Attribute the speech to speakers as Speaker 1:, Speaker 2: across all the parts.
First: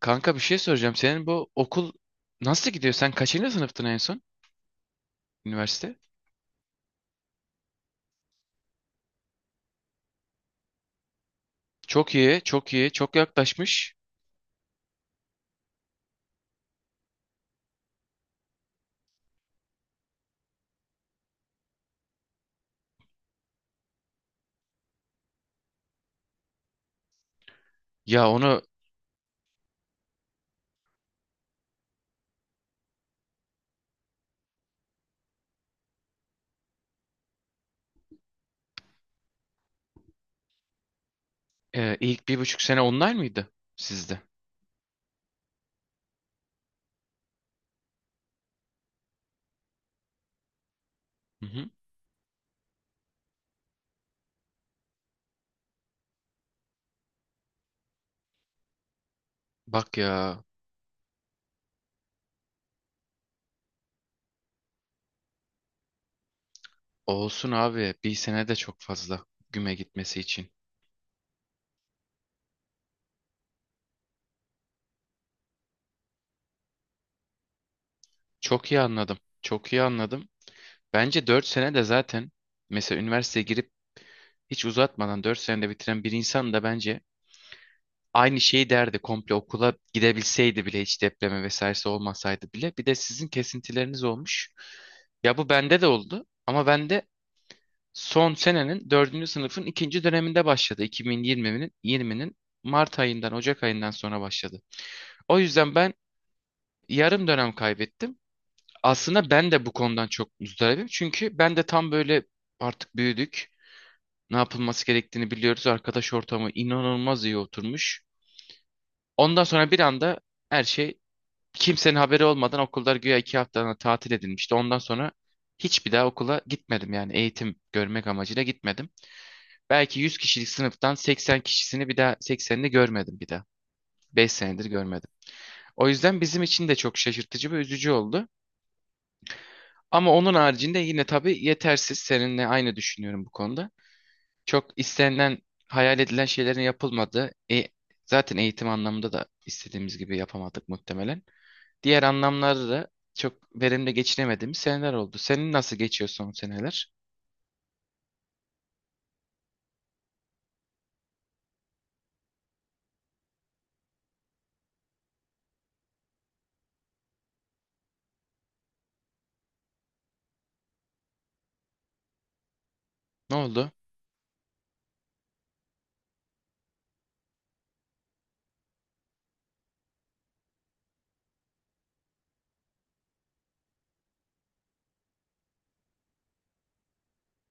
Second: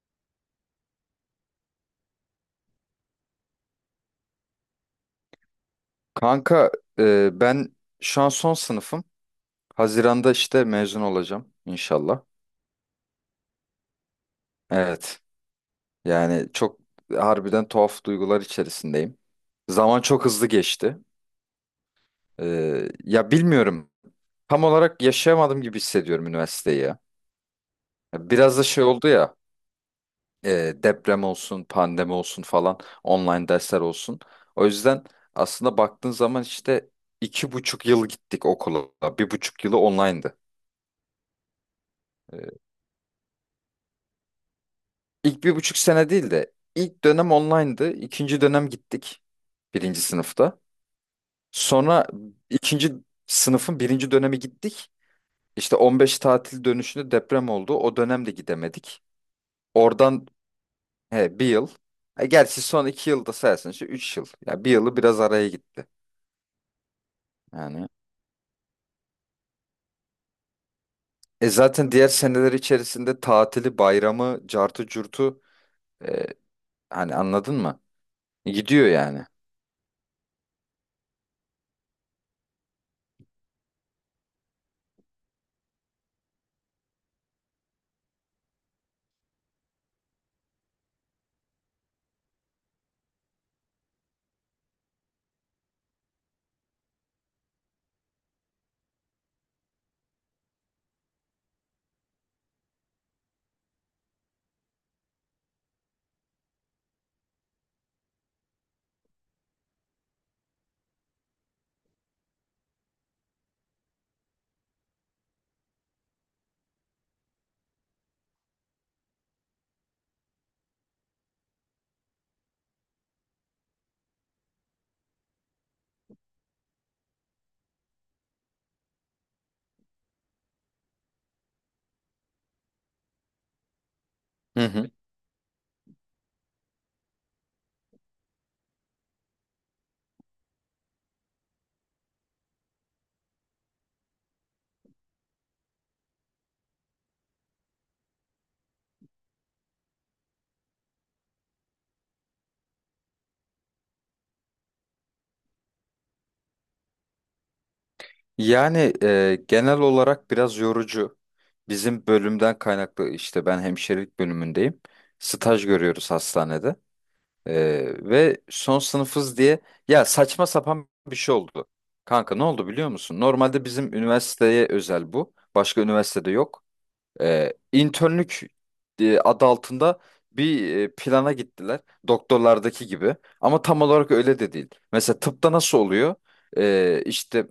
Speaker 1: Kanka bir şey soracağım. Senin bu okul nasıl gidiyor? Sen kaçıncı sınıftın en son üniversite?
Speaker 2: Kanka ben şu an son sınıfım. Haziran'da işte mezun olacağım
Speaker 1: Çok
Speaker 2: inşallah.
Speaker 1: iyi, çok iyi, çok yaklaşmış.
Speaker 2: Evet. Yani çok harbiden tuhaf duygular içerisindeyim. Zaman çok hızlı geçti. Ya bilmiyorum. Tam olarak yaşayamadım gibi hissediyorum üniversiteyi ya.
Speaker 1: Ya
Speaker 2: Biraz
Speaker 1: onu
Speaker 2: da şey oldu ya. Deprem olsun, pandemi olsun falan. Online dersler olsun. O yüzden aslında baktığın zaman işte iki buçuk yıl gittik okula. Bir buçuk yılı online'dı.
Speaker 1: ilk bir buçuk
Speaker 2: E,
Speaker 1: sene online mıydı sizde?
Speaker 2: İlk bir buçuk sene değil de ilk dönem online'dı. İkinci dönem gittik birinci sınıfta.
Speaker 1: Hı hı.
Speaker 2: Sonra ikinci sınıfın birinci dönemi gittik. İşte 15 tatil dönüşünde deprem oldu. O dönem de gidemedik.
Speaker 1: Bak
Speaker 2: Oradan
Speaker 1: ya
Speaker 2: he, bir yıl. Gerçi son iki yılda sayarsın işte üç yıl. Ya bir yılı biraz araya gitti.
Speaker 1: olsun
Speaker 2: Yani
Speaker 1: abi 1 sene de çok fazla güme gitmesi için.
Speaker 2: zaten diğer seneler içerisinde tatili, bayramı, cartı curtu e, hani anladın mı?
Speaker 1: Çok iyi
Speaker 2: Gidiyor
Speaker 1: anladım,
Speaker 2: yani.
Speaker 1: çok iyi anladım. Bence 4 sene de zaten mesela üniversiteye girip hiç uzatmadan 4 senede bitiren bir insan da bence aynı şeyi derdi komple okula gidebilseydi bile hiç depremi vesairesi olmasaydı bile. Bir de sizin kesintileriniz olmuş. Ya bu bende de oldu ama bende son senenin dördüncü sınıfın ikinci döneminde başladı. 2020'nin 20'nin Mart ayından Ocak ayından sonra başladı. O yüzden ben yarım dönem kaybettim. Aslında ben de bu konudan çok muzdaribim. Çünkü ben de tam böyle artık büyüdük. Ne yapılması gerektiğini biliyoruz. Arkadaş ortamı inanılmaz iyi oturmuş. Ondan sonra bir anda her şey. Kimsenin haberi olmadan okullar güya 2 haftalığına tatil edilmişti. Ondan sonra hiçbir daha okula gitmedim, yani eğitim görmek amacıyla gitmedim. Belki 100 kişilik sınıftan 80 kişisini bir daha, 80'ini görmedim bir daha. 5
Speaker 2: Hı
Speaker 1: senedir
Speaker 2: hı.
Speaker 1: görmedim. O yüzden bizim için de çok şaşırtıcı ve üzücü oldu. Ama onun haricinde yine tabii yetersiz. Seninle aynı düşünüyorum bu konuda. Çok istenilen, hayal edilen şeylerin yapılmadığı, zaten eğitim anlamında da istediğimiz gibi yapamadık muhtemelen. Diğer anlamlarda da çok verimli geçinemediğimiz seneler oldu. Senin nasıl geçiyor son seneler?
Speaker 2: Yani genel olarak biraz yorucu. Bizim bölümden kaynaklı işte ben hemşirelik bölümündeyim. Staj görüyoruz hastanede. E, Ve son sınıfız diye ya saçma sapan bir şey oldu. Kanka ne oldu biliyor musun?
Speaker 1: Ne
Speaker 2: Normalde
Speaker 1: oldu?
Speaker 2: bizim üniversiteye özel bu. Başka üniversitede yok. İnternlük adı altında bir plana gittiler. Doktorlardaki gibi. Ama tam olarak öyle de değil. Mesela tıpta nasıl oluyor? İşte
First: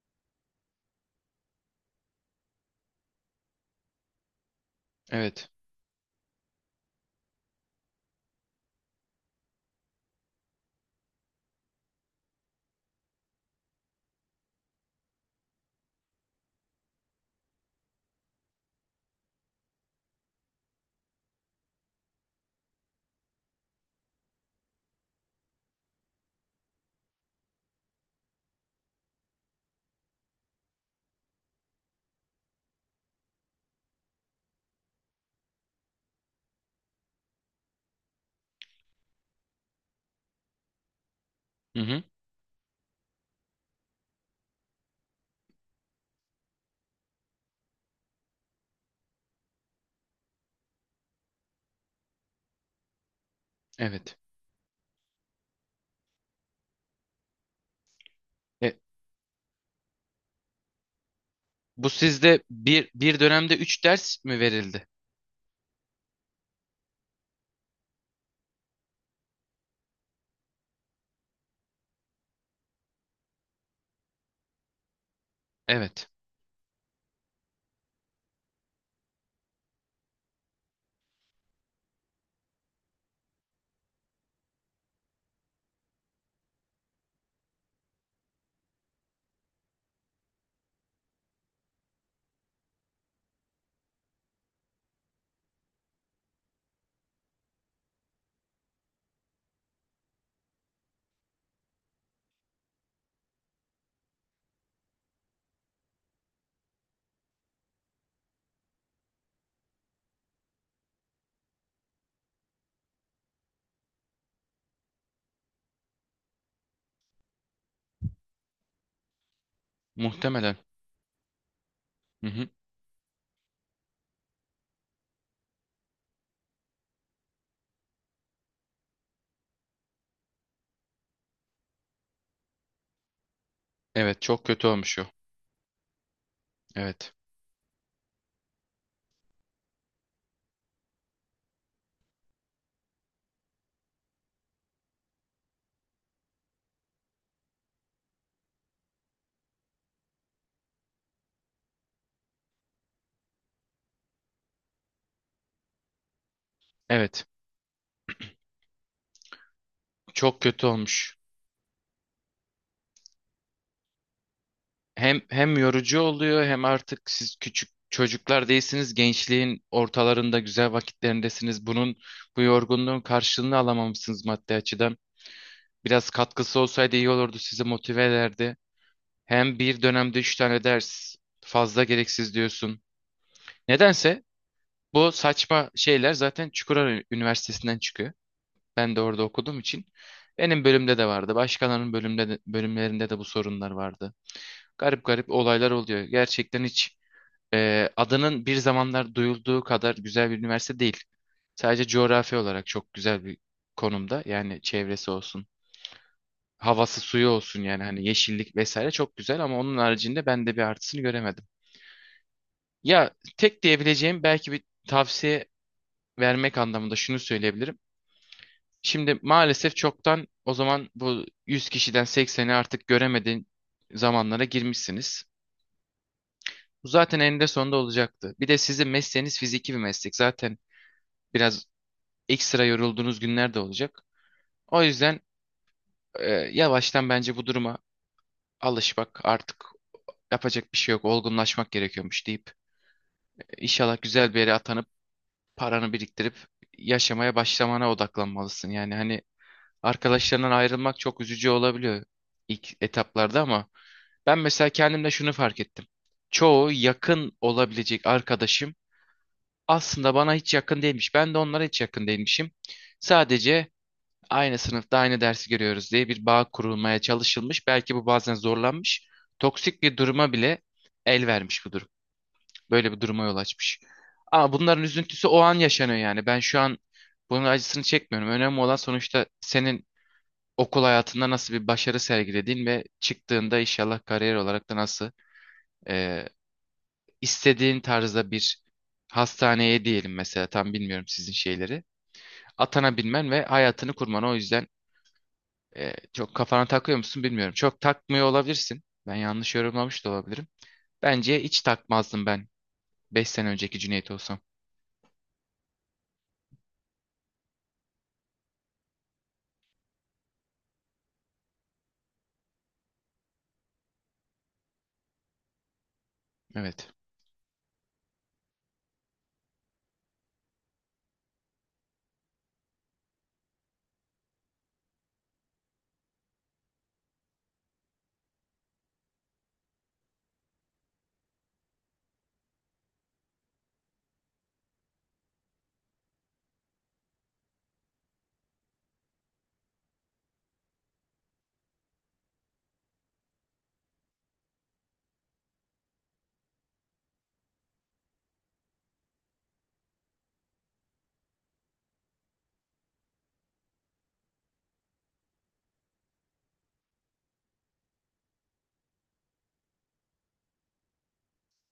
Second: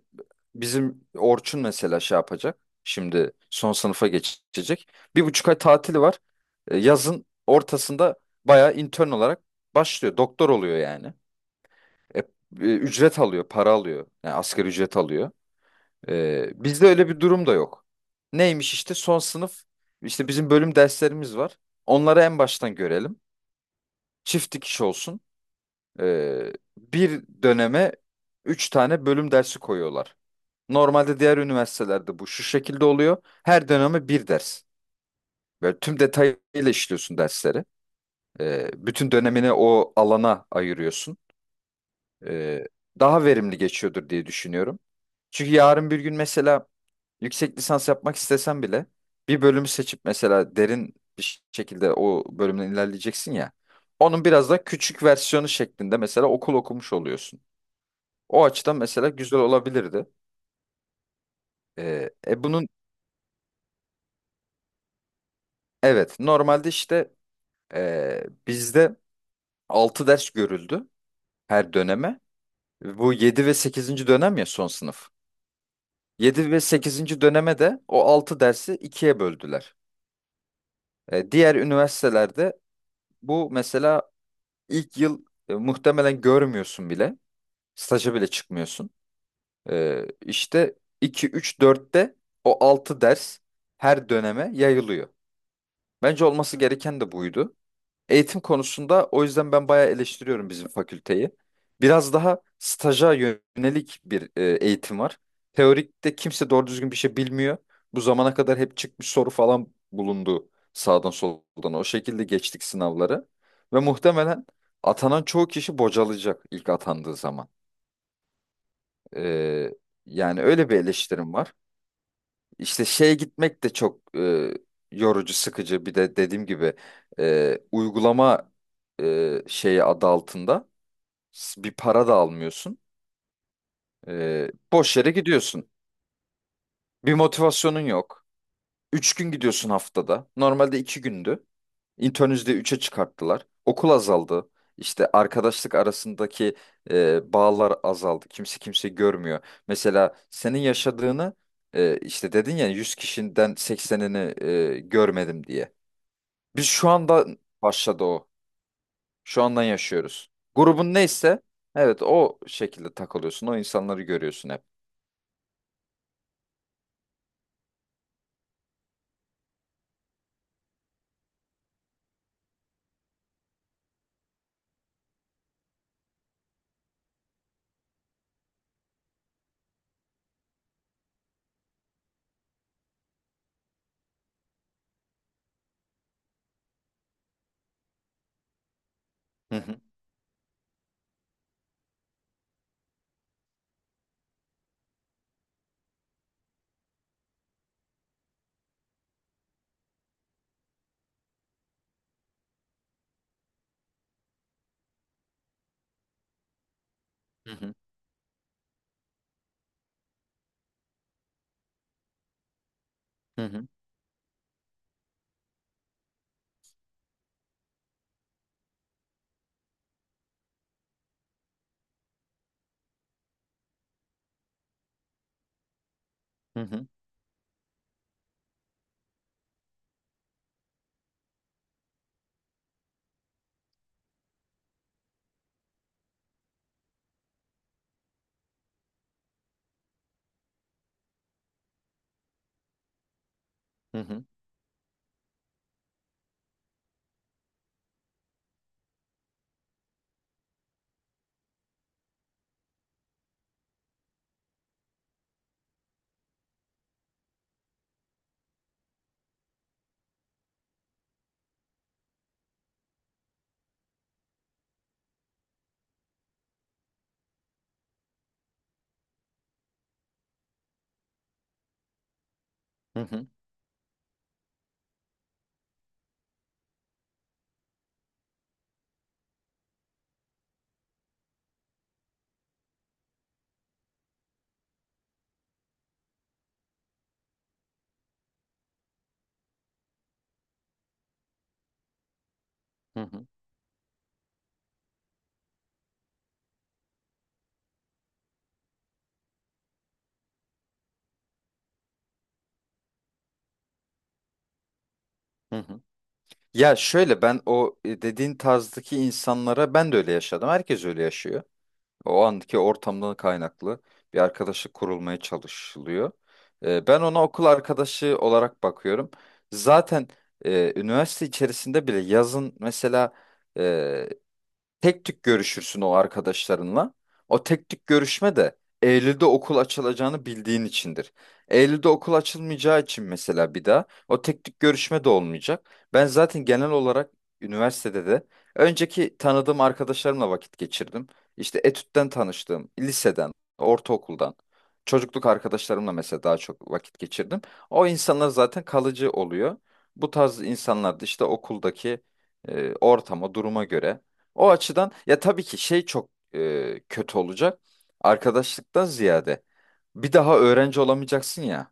Speaker 2: bizim Orçun mesela şey yapacak. Şimdi son sınıfa geçecek. Bir
Speaker 1: Evet.
Speaker 2: buçuk ay tatili var. Yazın ortasında bayağı intern olarak başlıyor. Doktor oluyor yani. E, e, Ücret alıyor, para alıyor. Yani asgari ücret alıyor. Bizde öyle bir durum da yok. Neymiş işte son sınıf işte bizim bölüm derslerimiz var. Onları en baştan görelim. Çift dikiş olsun. Ee, Bir döneme üç tane bölüm dersi koyuyorlar. Normalde diğer üniversitelerde bu şu şekilde oluyor. Her döneme bir ders. Böyle tüm detayıyla işliyorsun dersleri. Bütün dönemini o alana ayırıyorsun.
Speaker 1: Hı hı.
Speaker 2: Ee, Daha verimli geçiyordur diye düşünüyorum. Çünkü yarın bir gün mesela yüksek lisans yapmak istesen bile bir bölümü seçip mesela derin bir şekilde o bölümden ilerleyeceksin ya.
Speaker 1: Evet.
Speaker 2: Onun biraz da küçük versiyonu şeklinde mesela okul okumuş oluyorsun. O
Speaker 1: E,
Speaker 2: açıdan mesela güzel olabilirdi.
Speaker 1: Bu
Speaker 2: Ee,
Speaker 1: sizde
Speaker 2: e bunun
Speaker 1: bir dönemde 3 ders mi verildi?
Speaker 2: evet normalde işte bizde 6 ders görüldü her döneme. Bu 7 ve sekizinci dönem ya son sınıf.
Speaker 1: Evet.
Speaker 2: Yedi ve sekizinci döneme de o 6 dersi ikiye böldüler. Diğer üniversitelerde bu mesela İlk yıl muhtemelen görmüyorsun bile. Staja bile çıkmıyorsun. İşte 2, 3, 4'te o 6 ders her döneme yayılıyor. Bence olması gereken de buydu. Eğitim konusunda o yüzden ben bayağı eleştiriyorum bizim fakülteyi. Biraz daha staja yönelik bir eğitim var. Teorikte kimse doğru düzgün bir şey bilmiyor. Bu zamana kadar hep çıkmış soru falan bulundu sağdan soldan. O şekilde geçtik sınavları. Ve muhtemelen atanan çoğu kişi bocalayacak ilk atandığı zaman. Ee, Yani
Speaker 1: Muhtemelen.
Speaker 2: öyle bir eleştirim var.
Speaker 1: Hı hı.
Speaker 2: İşte şeye gitmek de çok yorucu, sıkıcı. Bir de dediğim gibi uygulama şeyi adı altında bir para da almıyorsun.
Speaker 1: Evet, çok kötü
Speaker 2: Boş
Speaker 1: olmuş o.
Speaker 2: yere gidiyorsun.
Speaker 1: Evet.
Speaker 2: Bir motivasyonun yok. Üç gün gidiyorsun haftada. Normalde iki gündü. İnternüzde üçe çıkarttılar. Okul azaldı. İşte arkadaşlık arasındaki bağlar azaldı. Kimse kimse görmüyor. Mesela senin yaşadığını işte dedin ya 100 kişiden seksenini görmedim diye. Biz şu
Speaker 1: Evet.
Speaker 2: anda başladı o. Şu andan yaşıyoruz.
Speaker 1: Çok kötü
Speaker 2: Grubun
Speaker 1: olmuş.
Speaker 2: neyse evet o şekilde takılıyorsun. O insanları görüyorsun hep.
Speaker 1: Hem yorucu oluyor hem artık siz küçük çocuklar değilsiniz. Gençliğin ortalarında güzel vakitlerindesiniz. Bunun bu yorgunluğun karşılığını alamamışsınız maddi açıdan. Biraz katkısı olsaydı iyi olurdu, sizi motive ederdi. Hem bir dönemde 3 tane ders fazla gereksiz diyorsun. Nedense bu saçma şeyler zaten Çukurova Üniversitesi'nden çıkıyor. Ben de orada
Speaker 2: Hı
Speaker 1: okuduğum
Speaker 2: hı.
Speaker 1: için. Benim bölümde de vardı. Bölümlerinde de bu sorunlar vardı. Garip garip olaylar oluyor. Gerçekten hiç adının bir zamanlar duyulduğu kadar güzel bir üniversite değil. Sadece coğrafi olarak çok güzel bir konumda. Yani çevresi olsun, havası suyu
Speaker 2: Hı
Speaker 1: olsun,
Speaker 2: hı.
Speaker 1: yani hani yeşillik vesaire çok güzel, ama onun haricinde ben de bir artısını göremedim. Ya
Speaker 2: Hı
Speaker 1: tek
Speaker 2: hı.
Speaker 1: diyebileceğim, belki bir tavsiye vermek anlamında şunu söyleyebilirim. Şimdi maalesef çoktan o zaman bu 100 kişiden 80'i artık göremediğin zamanlara girmişsiniz.
Speaker 2: Hı
Speaker 1: Bu
Speaker 2: hı.
Speaker 1: zaten eninde sonunda olacaktı. Bir de sizin mesleğiniz fiziki bir meslek. Zaten biraz ekstra yorulduğunuz günler de olacak. O yüzden e, yavaştan bence bu duruma alışmak, artık yapacak bir şey yok. Olgunlaşmak gerekiyormuş deyip İnşallah
Speaker 2: Hı hı.
Speaker 1: güzel bir yere atanıp paranı biriktirip yaşamaya başlamana odaklanmalısın. Yani hani arkadaşlarından ayrılmak çok üzücü olabiliyor ilk etaplarda, ama ben mesela kendimde şunu fark ettim. Çoğu yakın olabilecek arkadaşım aslında bana hiç yakın değilmiş. Ben de onlara hiç yakın değilmişim. Sadece aynı sınıfta aynı dersi görüyoruz diye bir bağ kurulmaya çalışılmış. Belki bu bazen zorlanmış. Toksik bir duruma bile el vermiş bu durum. Böyle
Speaker 2: Hı
Speaker 1: bir duruma
Speaker 2: hı.
Speaker 1: yol açmış. Ama bunların üzüntüsü o an yaşanıyor yani. Ben şu an bunun acısını çekmiyorum. Önemli olan sonuçta senin okul hayatında nasıl bir başarı sergilediğin ve çıktığında inşallah kariyer olarak da nasıl e, istediğin tarzda bir hastaneye diyelim mesela, tam bilmiyorum sizin şeyleri.
Speaker 2: Hı hı.
Speaker 1: Atanabilmen ve hayatını kurman. O yüzden çok kafana takıyor musun bilmiyorum. Çok takmıyor olabilirsin. Ben yanlış yorumlamış da olabilirim. Bence hiç takmazdım ben 5 sene önceki Cüneyt olsam.
Speaker 2: Hı hı. Ya şöyle ben o dediğin tarzdaki insanlara ben de öyle yaşadım. Herkes öyle yaşıyor. O andaki ortamdan kaynaklı bir arkadaşlık kurulmaya çalışılıyor.
Speaker 1: Evet.
Speaker 2: Ben ona okul arkadaşı olarak bakıyorum. Zaten üniversite içerisinde bile yazın mesela e, tek tük görüşürsün o arkadaşlarınla. O tek tük görüşme de Eylül'de okul açılacağını bildiğin içindir. Eylül'de okul açılmayacağı için mesela bir daha o tek tük görüşme de olmayacak. Ben zaten genel olarak üniversitede de önceki tanıdığım arkadaşlarımla vakit geçirdim. İşte etütten tanıştığım, liseden, ortaokuldan, çocukluk arkadaşlarımla mesela daha çok vakit geçirdim. O insanlar zaten kalıcı oluyor. Bu tarz insanlar da işte okuldaki ortama, duruma göre o açıdan ya tabii ki şey çok kötü olacak. Arkadaşlıktan ziyade bir daha öğrenci olamayacaksın ya.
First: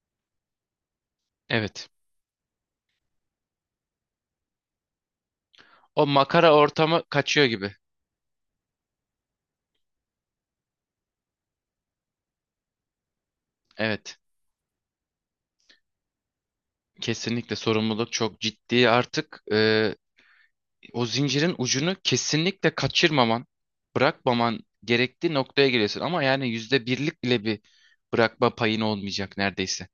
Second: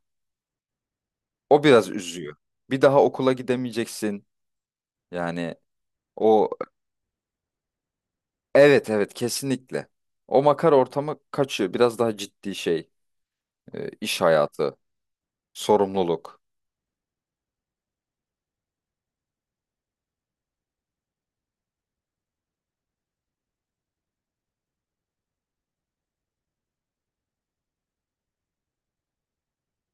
Speaker 2: O
Speaker 1: Evet.
Speaker 2: biraz üzüyor. Bir daha okula gidemeyeceksin. Yani
Speaker 1: O
Speaker 2: o
Speaker 1: makara ortamı kaçıyor gibi.
Speaker 2: evet evet kesinlikle. O makar ortamı kaçıyor. Biraz daha ciddi şey,
Speaker 1: Evet.
Speaker 2: iş hayatı, sorumluluk.
Speaker 1: Kesinlikle sorumluluk çok ciddi artık. O zincirin ucunu kesinlikle kaçırmaman, bırakmaman gerektiği noktaya geliyorsun. Ama yani yüzde birlik bile bir bırakma payın olmayacak neredeyse.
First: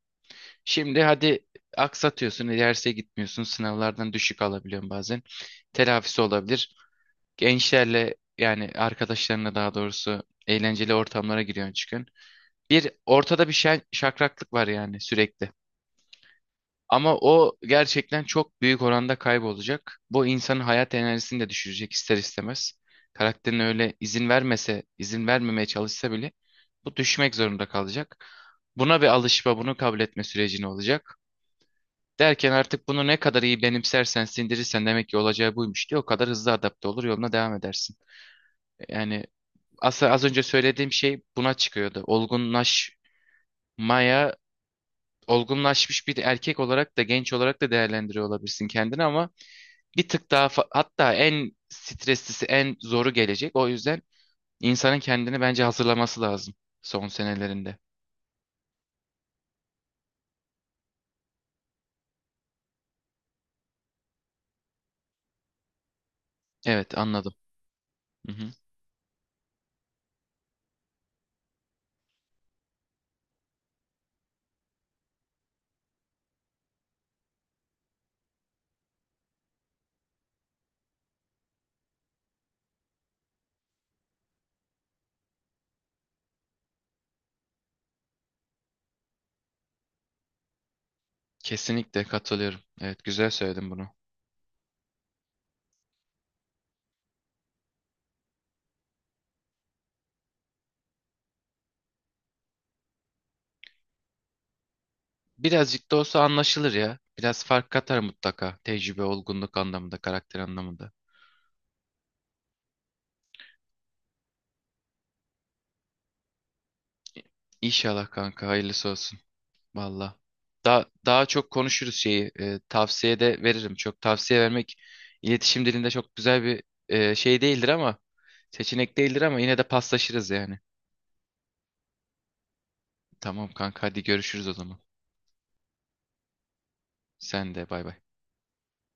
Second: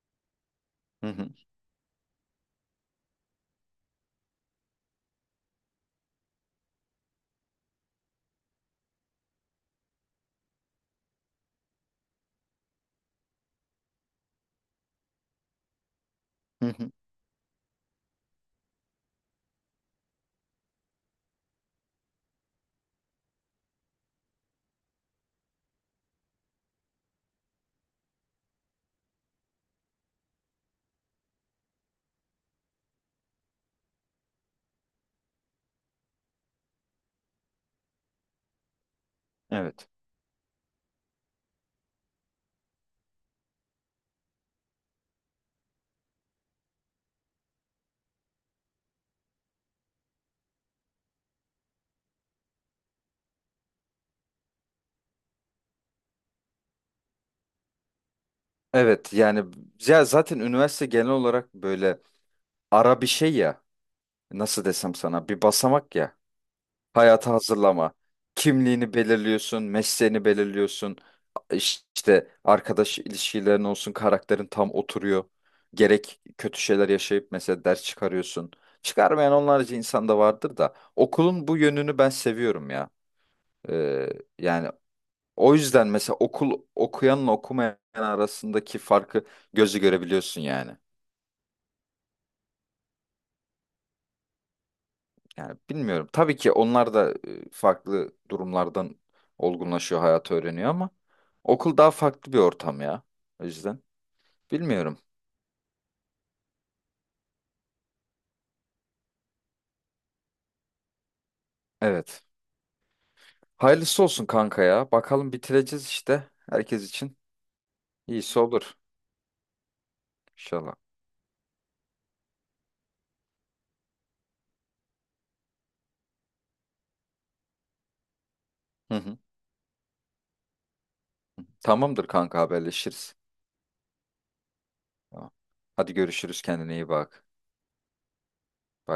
Speaker 1: Şimdi
Speaker 2: Hı hı,
Speaker 1: hadi aksatıyorsun, derse gitmiyorsun, sınavlardan düşük alabiliyorsun bazen. Telafisi olabilir. Gençlerle, yani arkadaşlarına daha doğrusu, eğlenceli ortamlara giriyorsun çıkıyorsun. Bir ortada bir şey şakraklık var yani, sürekli.
Speaker 2: hı hı.
Speaker 1: Ama o gerçekten çok büyük oranda kaybolacak. Bu insanın hayat enerjisini de düşürecek ister istemez. Karakterin öyle izin vermese, izin vermemeye çalışsa bile bu düşmek zorunda kalacak. Buna bir alışma, bunu kabul etme sürecini olacak. Derken artık bunu ne kadar iyi benimsersen, sindirirsen, demek ki olacağı buymuş diye, o kadar hızlı adapte olur, yoluna devam edersin. Yani
Speaker 2: Evet.
Speaker 1: aslında az önce söylediğim şey buna çıkıyordu. Olgunlaşmaya, olgunlaşmış bir erkek olarak da genç olarak da değerlendiriyor olabilirsin kendini, ama bir tık daha hatta en streslisi, en zoru gelecek. O yüzden insanın kendini bence hazırlaması lazım son senelerinde.
Speaker 2: Evet yani ya zaten üniversite genel olarak böyle ara bir şey ya. Nasıl desem sana bir basamak ya.
Speaker 1: Evet,
Speaker 2: Hayata
Speaker 1: anladım.
Speaker 2: hazırlama.
Speaker 1: Hı hı.
Speaker 2: Kimliğini belirliyorsun, mesleğini belirliyorsun. İşte arkadaş ilişkilerin olsun, karakterin tam oturuyor. Gerek kötü şeyler yaşayıp mesela ders çıkarıyorsun. Çıkarmayan onlarca insan da vardır da okulun bu yönünü ben seviyorum ya. Ee, Yani o yüzden mesela okul okuyanla okumayan arasındaki farkı gözü görebiliyorsun yani.
Speaker 1: Kesinlikle katılıyorum. Evet, güzel söyledin bunu.
Speaker 2: Yani bilmiyorum. Tabii ki onlar da farklı durumlardan olgunlaşıyor, hayatı öğreniyor ama okul daha farklı bir ortam ya. O yüzden bilmiyorum.
Speaker 1: Birazcık da olsa anlaşılır ya. Biraz fark katar mutlaka. Tecrübe, olgunluk anlamında, karakter anlamında.
Speaker 2: Evet. Hayırlısı olsun kanka ya. Bakalım bitireceğiz işte. Herkes için
Speaker 1: İnşallah
Speaker 2: iyisi
Speaker 1: kanka,
Speaker 2: olur
Speaker 1: hayırlısı olsun. Valla.
Speaker 2: inşallah.
Speaker 1: Daha çok konuşuruz şeyi. Tavsiye de veririm. Çok tavsiye vermek iletişim dilinde çok güzel bir şey değildir ama,
Speaker 2: Hı
Speaker 1: seçenek
Speaker 2: hı.
Speaker 1: değildir ama, yine de paslaşırız yani.
Speaker 2: Tamamdır kanka haberleşiriz.
Speaker 1: Tamam kanka, hadi görüşürüz o zaman.
Speaker 2: Tamam. Hadi görüşürüz kendine iyi bak.
Speaker 1: Sen de bay bay.
Speaker 2: Bay bay.